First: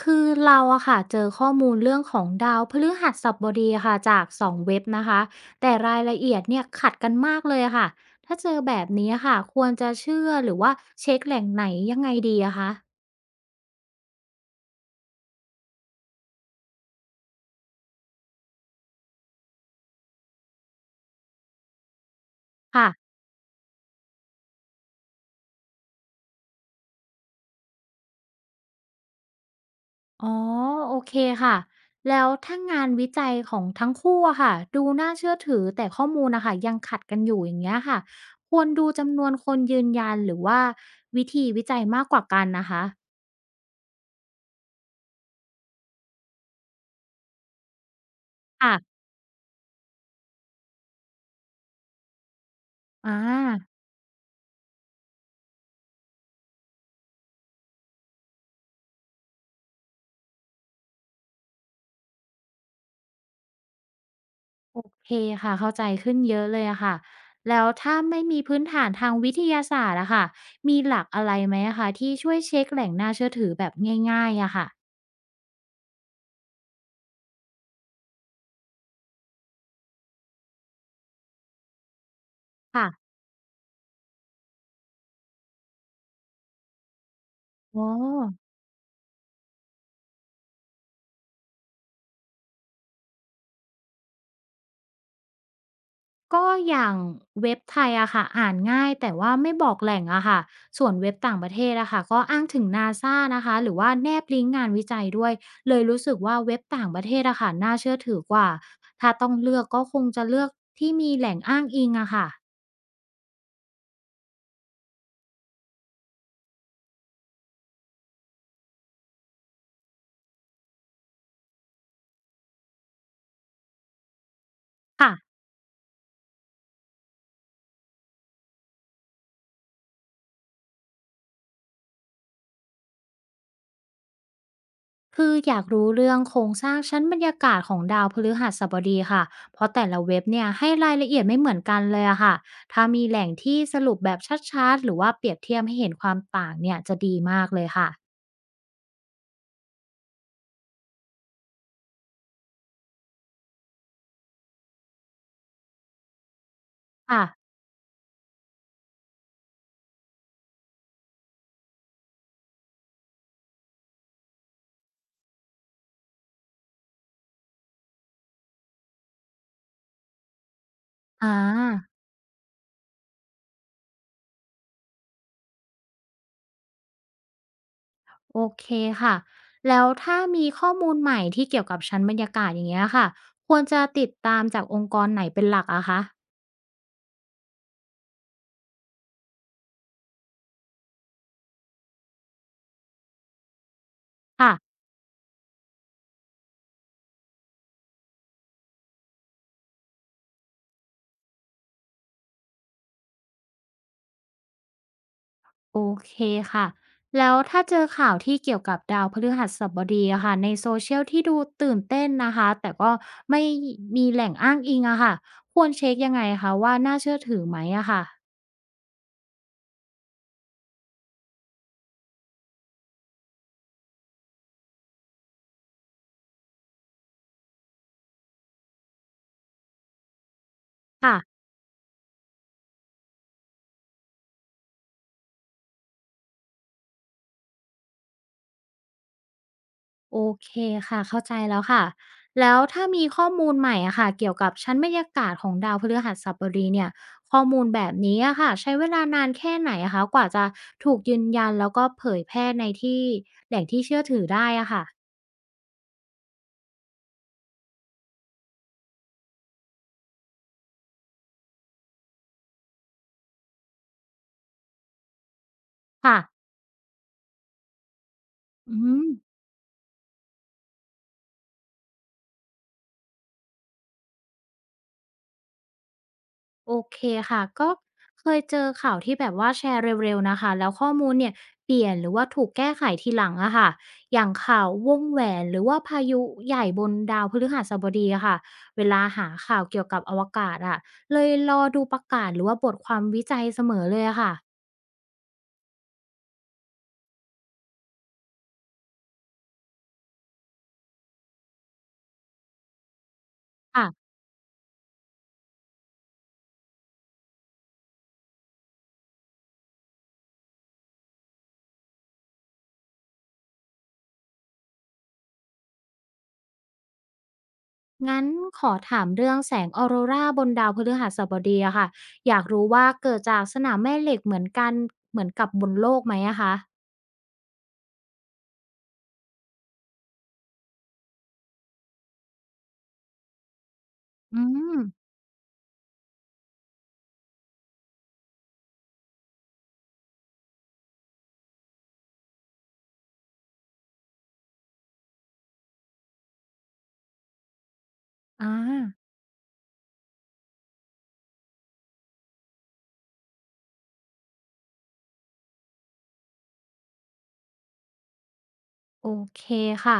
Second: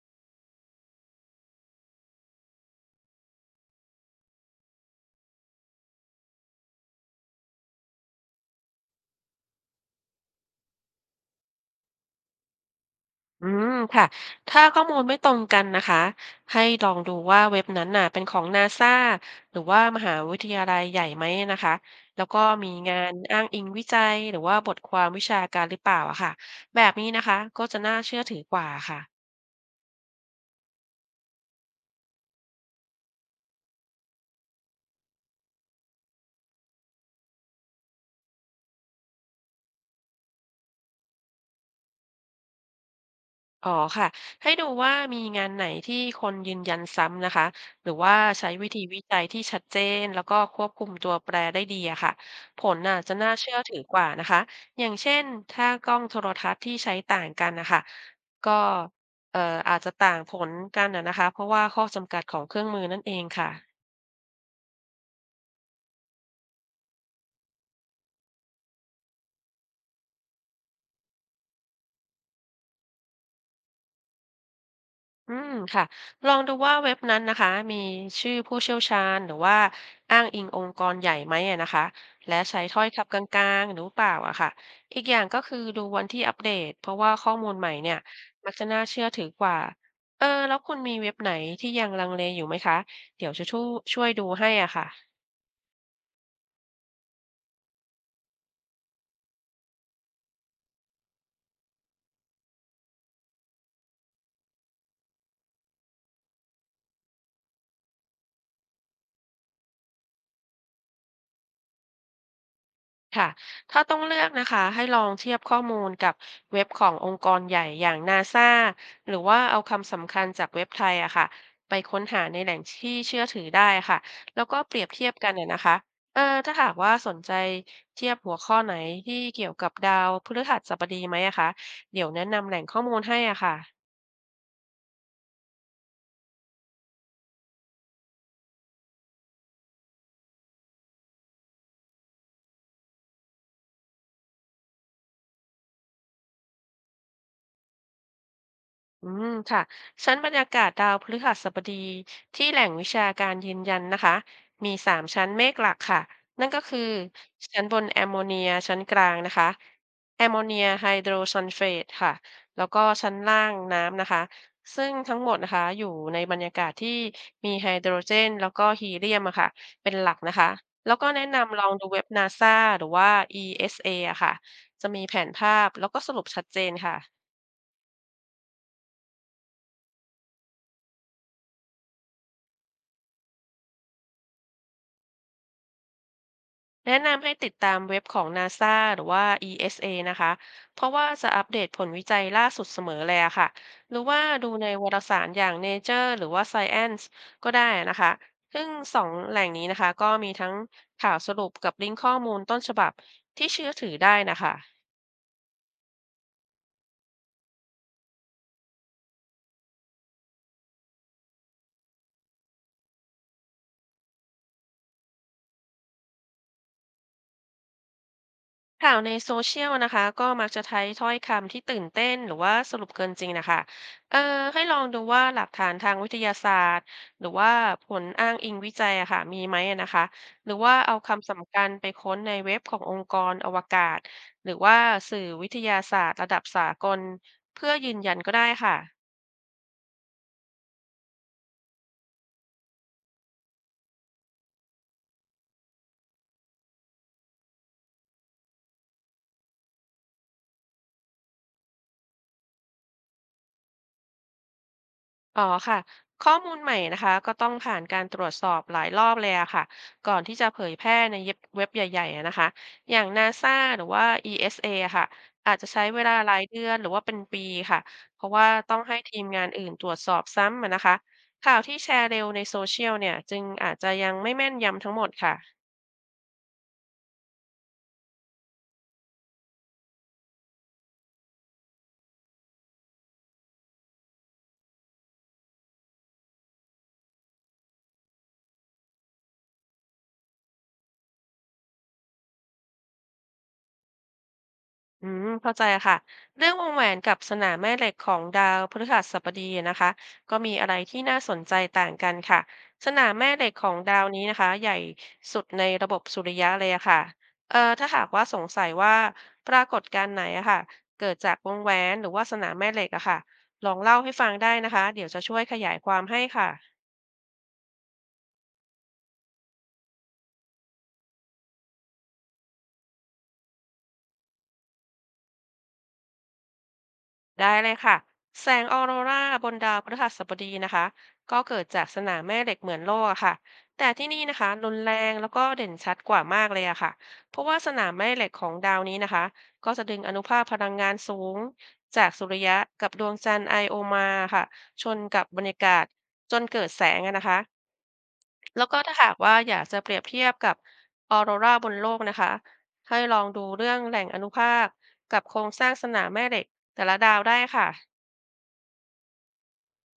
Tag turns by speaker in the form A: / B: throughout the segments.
A: คือเราอะค่ะเจอข้อมูลเรื่องของดาวพฤหัสบดีค่ะจากสองเว็บนะคะแต่รายละเอียดเนี่ยขัดกันมากเลยอะค่ะถ้าเจอแบบนี้อะค่ะควรจะเชื่อหรือว่าเช็คแหล่งไหนยังไงดีอะคะ
B: อืมค่ะถ้าข้อมูลไม่ตรงกันนะคะให้ลองดูว่าเว็บนั้นน่ะเป็นของนาซาหรือว่ามหาวิทยาลัยใหญ่ไหมนะคะแล้วก็มี
A: ค่ะ
B: งานอ้างอิงวิจัยหรือว่าบทความวิชาการหรือเปล่าอะค่ะแบบนี้นะคะก็จะน่าเชื่อถือกว่าค่ะ
A: อ๋อโอเคค่ะแล้วถ้างานวิจัยของทั้งคู่อะค่ะดูน่าเชื่อถือแต่ข้อมูลนะคะยังขัดกันอยู่อย่างเงี้ยค่ะควรดูจำนวนคนยืนยันหรือว่าวิธีวิจัยมากกว่ากันนะคะ
B: อ๋อค่ะให้ดูว่ามีงานไหนที่คนยืนยันซ้ำนะคะหรือว่าใช้วิธี
A: ค่ะ
B: วิจัยที่ชัดเจนแล้วก็ควบคุมตัวแปรได้ดีอะค่ะผลน่ะ
A: อ่
B: จะน่าเชื่อถื
A: า
B: อกว่านะคะอย่างเช่นถ้ากล้องโทรทัศน์ที่ใช้ต่างกันนะคะก็เอ่ออาจจะต่างผลกันนะนะคะเพราะว่าข้อจำกัดของเครื่องมือนั่นเองค่ะ
A: โอเคค่ะเข้าใจขึ้นเยอะเลยอะค่ะแล้วถ้าไม่มีพื้นฐานทางวิทยาศาสตร์อะค่ะมีหลักอะไรไหมอะคะที่ช่วยเช็คแหล่งน่าเชื่อถือแบบง่ายๆอะค่ะ
B: อืมค่ะลองดูว่าเว็บนั้นนะคะมีชื่อผู้เชี่ยวชาญหรือว่าอ้างอิงองค์กรใหญ่ไหมอะนะคะและใช้ถ้อย
A: ค่ะ
B: คำกลางๆหรือเปล่าอะค่ะอีกอย่างก็คือดูวันที่อัปเดตเพราะว่าข้อมูลใหม่
A: อ๋อ
B: เนี่ยมักจะน่าเชื่อถือกว่าเออแล้วคุณมีเว็บไหนที่ยังลังเลอยู่ไหมคะเดี๋ยวจะช่วยดูให้อ่ะค่ะ
A: ก็อย่างเว็บไทยอะค่ะอ่านง่ายแต่ว่าไม่บอกแหล่งอะค่ะส่วนเว็บต่างประเทศอะค่ะก็อ้างถึงนาซานะคะหรือว่าแนบลิงก์งานวิจัยด้วยเลยรู้สึกว่าเว็บต่างประเทศอะค่ะน่าเชื่อถือกว่าถ้าต้องเลือกก็คงจะเลือกที่มีแหล่งอ้างอิงอะค่ะ
B: ค่ะถ้าต้องเลือกนะคะให้ลองเทียบข้อมูลกับเว็บขององค์กรใหญ่อย่างนาซาหรือว่าเอาคำสำคัญจากเว็บไทยอะค่ะไปค้นหาในแหล่งที่เชื่อถือได้ค่ะแล้วก็เปรียบเทีย
A: ค่ะ
B: บกันน่ะนะคะเออถ้าหากว่าสนใจเทียบหัวข้อไหนที่เกี่ยวกับดาวพฤหัสบดีไหมอะคะเดี๋ยวแนะนำแหล่งข้อมูลให้อะค่ะ
A: คืออยากรู้เรื่องโครงสร้างชั้นบรรยากาศของดาวพฤหัสบดีค่ะเพราะแต่ละเว็บเนี่ยให้รายละเอียดไม่เหมือนกันเลยอะค่ะถ้ามีแหล่งที่สรุปแบบชัดๆหรือว่าเปรียบเทียบให้เห็นความต่างเนี่ยจะดีมากเลยค่ะ
B: อืมค่ะชั้นบรรยากาศดาวพฤหัสบดีที่แหล่งวิชาการยืนยันนะคะมีสามชั้นเมฆหลักค่ะ นั่นก็คือ
A: ค่ะ
B: ชั้นบนแอมโมเนียชั้นกลางนะคะแอมโมเนียไฮโดรซัลเฟตค่ะแล้วก็ชั้นล่างน้ำนะคะซึ่งทั้งหมดนะคะอยู่ในบรรยากาศที่มีไฮโดรเจนแล้วก็ฮีเลียมอะค่ะเป็นหลักนะคะแล้วก็แนะ
A: อ่า
B: นำลองดูเว็บ NASA หรือว่า ESA อสเออะค่ะจะมีแผนภาพแล้วก็สรุปชัดเจนค่ะ
A: โอเคค่ะแล้วถ้ามีข้อมูลใหม่ที่เกี่ยวกับชั้นบรรยากาศอย่างเงี้ยค่ะควรจะติดตามจากองค์กรไหนเป็นหลักอะคะ
B: แนะนำให้ติดตามเว็บของ NASA หรือว่า ESA นะคะ เพราะว่าจะอัปเดตผลวิจัยล่าสุดเสมอเลยอะค่ะ หรือว่าดู
A: ค่ะ
B: ในวารสารอย่าง Nature หรือว่า Science ก็ได้นะคะ ซึ่งสองแหล่งนี้นะคะก็มีทั้งข่าวสรุปกับลิงก์ข้อมูลต้นฉบับที่เชื่อถือได้นะคะ
A: โอเคค่ะแล้วถ้าเจอข่าวที่เกี่ยวกับดาวพฤหัสบดีอะค่ะในโซเชียลที่ดูตื่นเต้นนะคะแต่ก็ไม่มีแหล่งอ้างอิงอะค่ะควรเช็คยังไงคะว่าน่าเชื่อถือไหมอะค่ะ
B: ข่าวในโซเชียลนะคะก็มักจะใช้ถ้อยคำที่ตื่นเต้นหรือว่าสรุปเกินจริงนะคะเอ่อให้ลองดูว่าหลักฐานทางวิทยาศาสตร์หรือว่าผลอ้างอิงวิจัยอะค่ะมีไหมอะนะคะหรือว่าเอาคำ
A: ค่ะ
B: สำคัญไปค้นในเว็บขององค์กรอวกาศหรือว่าสื่อวิทยาศาสตร์ระดับสากลเพื่อยืนยันก็ได้ค่ะ
A: โอเคค่ะเข้าใจแล้วค่ะแล้วถ้ามีข้อมูลใหม่อะค่ะเกี่ยวกับชั้นบรรยากาศของดาวพฤหัสบดีเนี่ยข้อมูลแบบนี้อะค่ะใช้เวลานานแค่ไหนอะคะกว่าจะถูกยืนยันแล้วก็เผยแพร่ในที่แหล่งที่เชื่อถือได้อะค่ะ
B: อ๋อค่ะข้อมูลใหม่นะคะก็ต้องผ่านการตรวจสอบหลายรอบเลยอะค่ะก่อนที่จะเผยแพร่ในเว็บใหญ่ๆอะนะคะอย่าง NASA หรือว่า ESA อสเออะค่ะอาจจะใช้เวลา
A: ค่ะ
B: หลายเดือนหรือว่าเป็นปีค่ะเพราะว่าต้
A: อื
B: องให้
A: ม
B: ทีมงานอื่นตรวจสอบซ้ำอะนะคะข่าวที่แชร์เร็วในโซเชียลเนี่ยจึงอาจจะยังไม่แม่นยำทั้งหมดค่ะ
A: โอเคค่ะก็เคยเจอข่าวที่แบบว่าแชร์เร็วๆนะคะแล้วข้อมูลเนี่ยเปลี่ยนหรือว่าถูกแก้ไขทีหลังอะค่ะอย่างข่าววงแหวนหรือว่าพายุใหญ่บนดาวพฤหัสบดีอะค่ะเวลาหาข่าวเกี่ยวกับอวกาศอะเลยรอดูประกาศหรือว่าบทความวิจัยเสมอเลยอะค่ะ
B: อืมเข้าใจค่ะเรื่องวงแหวนกับสนามแม่เหล็กของดาวพฤหัสบดีนะคะก็มีอะไรที่น่าสนใจต่างกันค่ะสนามแม่เหล็กของดาว
A: ค่ะ
B: นี้นะคะใหญ่สุดในระบบสุริยะเลยอะค่ะถ้าหากว่าสงสัยว่าปรากฏการณ์ไหนอะค่ะเกิดจากวงแหวนหรือว่าสนามแม่เหล็กอะค่ะลองเล่าให้ฟังได้นะคะเดี๋ยวจะช่วยขยายความให้ค่ะ
A: งั้นขอถามเรื่องแสงออโรราบนดาวพฤหัสบดีอะค่ะอยากรู้ว่าเกิดจากสนามแม่เหล็กเหมือนกันเหมือนกับบนโลกไหมอะคะ
B: ได้เลยค่ะ แสงออโรราบนดาวพฤหัสบดีนะคะก็เกิดจากสนามแม่เหล็กเหมือนโลกอะค่ะแต่ที่นี่นะ
A: อื
B: คะรุน
A: ม
B: แรงแล้วก็เด่นชัดกว่ามากเลยอะค่ะเพราะว่าสนามแม่เหล็กของดาวนี้นะคะก็จะดึงอนุภาคพลังงานสูงจากสุริยะกับดวงจันทร์ไอโอมาค่ะชนกับบรรยากาศจนเกิดแสงอะนะคะ
A: อา
B: แล้วก็ถ้าหากว่าอยากจะเปรียบเทียบกับออโรราบนโลกนะคะให้ลองดูเรื่องแหล่งอนุภาคกับโครงสร้างสนามแม่เหล็กแต่ละดาวได้ค่ะ
A: โอเคค่ะ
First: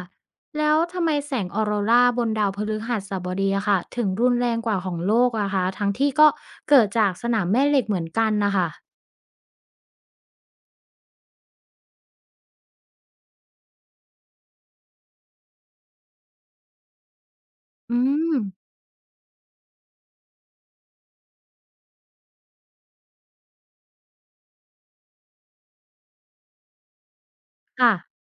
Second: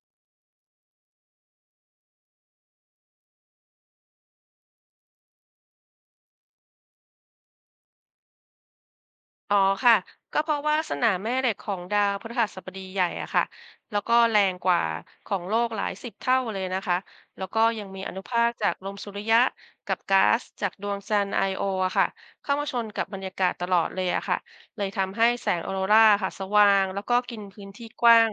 A: แล้วทำไมแสงออโรราบนดาวพฤหัสบดีอะค่ะถึงรุนแรงกว่าของโลกอะคะทั้งที่ก็เกิดจากสนามแม่เหล็กเหมือนกันนะคะ
B: อ๋อค่ะ ก็เพราะว่าสนามแม่เหล็กของดาวพฤหัสบดีใหญ่อะค่ะแล้วก็แรงกว่าของโลกหลายสิบเท่าเลยนะคะ แล้วก็ยัง
A: อื
B: มีอนุ
A: ม
B: ภาคจากลมสุริยะกับก๊าซจากดวงจันทร์ไอโออะค่ะเข้ามาชนกับบรรยากาศตลอดเลยอะค่ะ เลยทำให้แสงออโรราค่ะสว่างแล้วก็กินพื้นที่
A: ค่ะ
B: กว้าง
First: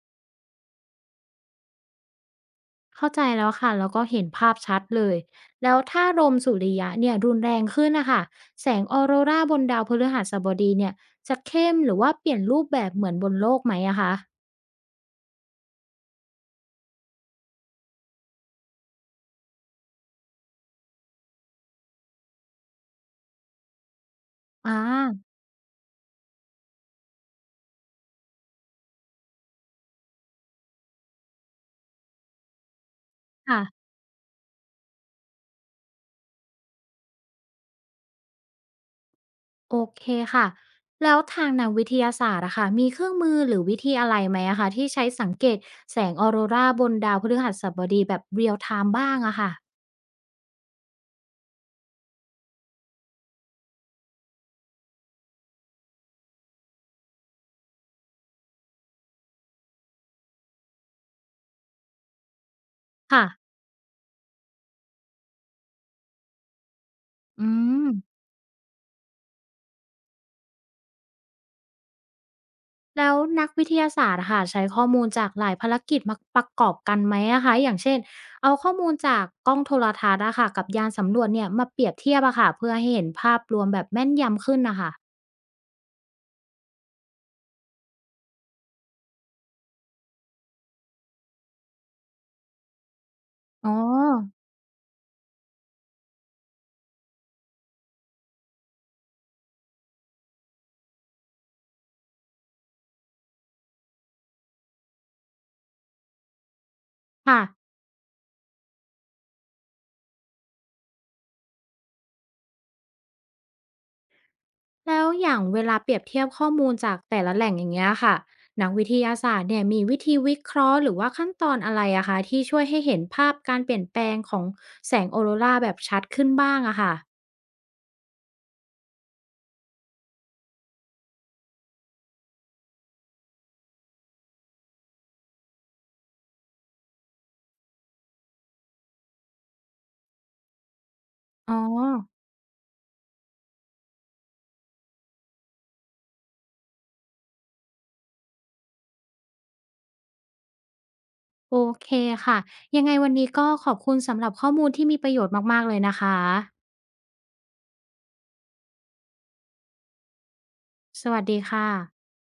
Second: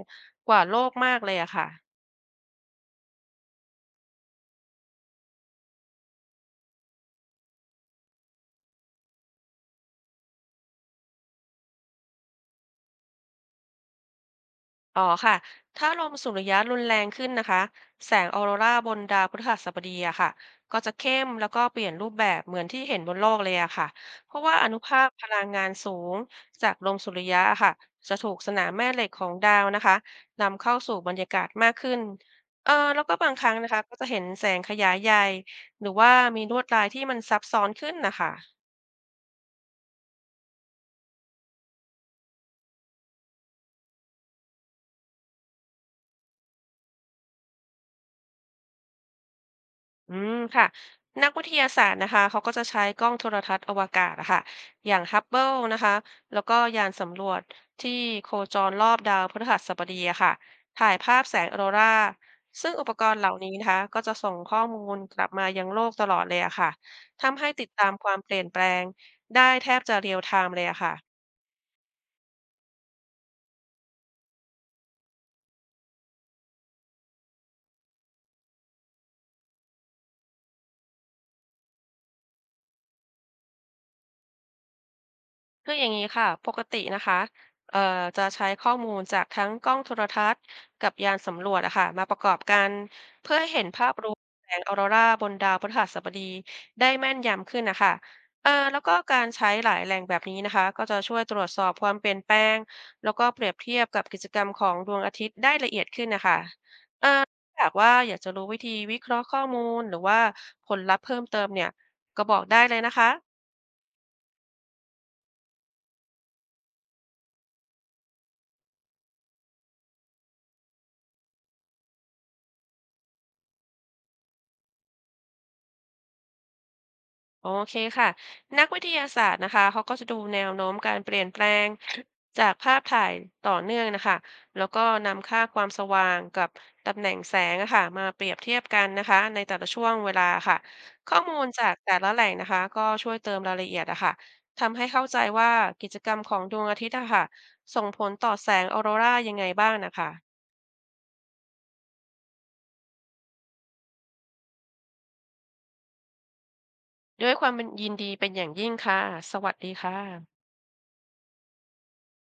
B: กว่าโลกมากเลยอะค่ะ
A: เข้าใจแล้วค่ะแล้วก็เห็นภาพชัดเลยแล้วถ้าลมสุริยะเนี่ยรุนแรงขึ้นนะคะแสงออโรราบนดาวพฤหัสบดีเนี่ยจะเข้มหรือว่าเปลี่ยนรูปแบบเหมือนบนโลกไหมอะคะ
B: อ๋อค่ะถ้าลมสุริยะรุนแรงขึ้นนะคะแสงออโรราบนดาวพฤหัสบดีอะค่ะก็จะเข้มแล้วก็เปลี่ยนรูปแบบเหมือนที่เห็นบนโลกเลยอะค่ะเพราะว่าอ
A: อ่า
B: นุภาคพลังงานสูงจากลมสุริยะอะค่ะจะถูกสนามแม่เหล็กของดาวนะคะนำเข้าสู่บรรยากาศมากขึ้นเออแล้วก็บางครั้งนะคะ
A: ค่ะ
B: ก็จะเห็นแสงขยายใหญ่หรือว่ามีลวดลายที่มันซับซ้อนขึ้นนะคะ
A: โอเคค่ะ แล้วทางนักวิทยาศาสตร์อะค่ะมีเครื่องมือหรือวิธีอะไรไหมอะคะที่ใช้สังเกตแสงออโรราบนดาวพฤหัสบดีแบบเรียลไทม์บ้างอะค่ะ
B: อืมค่ะนักวิทยาศาสตร์นะคะเขาก็จะใช้กล้องโทรทัศน์อวกาศอะค่ะอย่างฮับเบิลนะคะแล้วก็ยานสำรวจที่โคจรรอบดาวพฤหัสบดีอะค่ะถ่ายภาพแสงออโรราซึ่งอุปกรณ์เห
A: ค่ะ
B: ล่านี้นะคะก็จะส่งข้อมูลกลับมายังโลกตลอดเลยอะค่ะทำ
A: อื
B: ให้ติดตา
A: ม
B: มความเปลี่ยนแปลงได้แทบจะเรียลไทม์เลยอะค่ะ
A: แล้วนักวิทยาศาสตร์อะค่ะใช้ข้อมูลจากหลายภารกิจมาประกอบกันไหมอะคะอย่างเช่นเอาข้อมูลจากกล้องโทรทัศน์อะค่ะกับยานสำรวจเนี่ยมาเปรียบเทียบอะค่ะเพื่อให้เห็นภาพรวมแบบแม่นยำขึ้นนะคะ
B: คืออย่างนี้ค่ะ ปกตินะคะเอ่อจะใช้ข้อมูลจากทั้งกล้องโทรทัศน์กับยานสำรวจอะค่ะมาประกอบกันเพื่อให้เห็น
A: อ๋อ
B: ภาพรวมแสงออโรราบนดาวพฤหัสบดีได้แม่นยำขึ้นนะคะแล้วก็การใช้หลายแหล่งแบบนี้นะคะ ก็จะช่วยตรวจสอบความเปลี่ยนแปลงแล้วก็เปรียบเทียบกับกิจกรรมของดวงอาทิตย์ได้ละเอียดขึ้นนะคะเอ่อ
A: ค่ะ
B: ถ้าหากว่าอยากจะรู้วิธีวิเคราะห์ข้อมูลหรือว่าผลลัพธ์เพิ่มเติมเนี่ยก็บอกได้เลยนะคะ
A: แล้วอย่างเวลาเปรียบเทียบข้อมูลจากแต่ละแหล่งอย่างเงี้ยค่ะนักวิทยาศาสตร์เนี่ยมีวิธีวิเคราะห์หรือว่าขั้นตอนอะไรอะคะที่ช่วยให้เห็นภาพการเปลี่ยนแปลงของแสงออโรราแบบชัดขึ้นบ้างอะค่ะ
B: โอเคค่ะนักวิทยาศาสตร์นะคะเขาก็จะดูแนวโน้มการเปลี่ยนแปลงจากภาพถ่ายต่อเนื่องนะคะแล้วก็นำค่าความสว่างกับตำแหน่งแสงอะค่ะมาเปรียบเทียบกันนะคะในแต่ละช่วงเวลาค่ะข้อมูล
A: อ๋อ
B: จากแต่ละแหล่งนะคะก็ช่วยเติมรายละเอียดอะค่ะทำให้เข้าใจว่ากิจกรรมของดวงอาทิตย์อะค่ะส่งผลต่อแสงออโรรายังไงบ้างนะคะ
A: โอเคค่ะยังไงวันนี้ก็ขอบคุณสำหรับข้อมูลที่มีประโยชน์มากๆเลยนะคะ
B: ด้วยความยินดีเป็นอย่างยิ่งค่ะสวัสดีค่ะ
A: สวัสดีค่ะ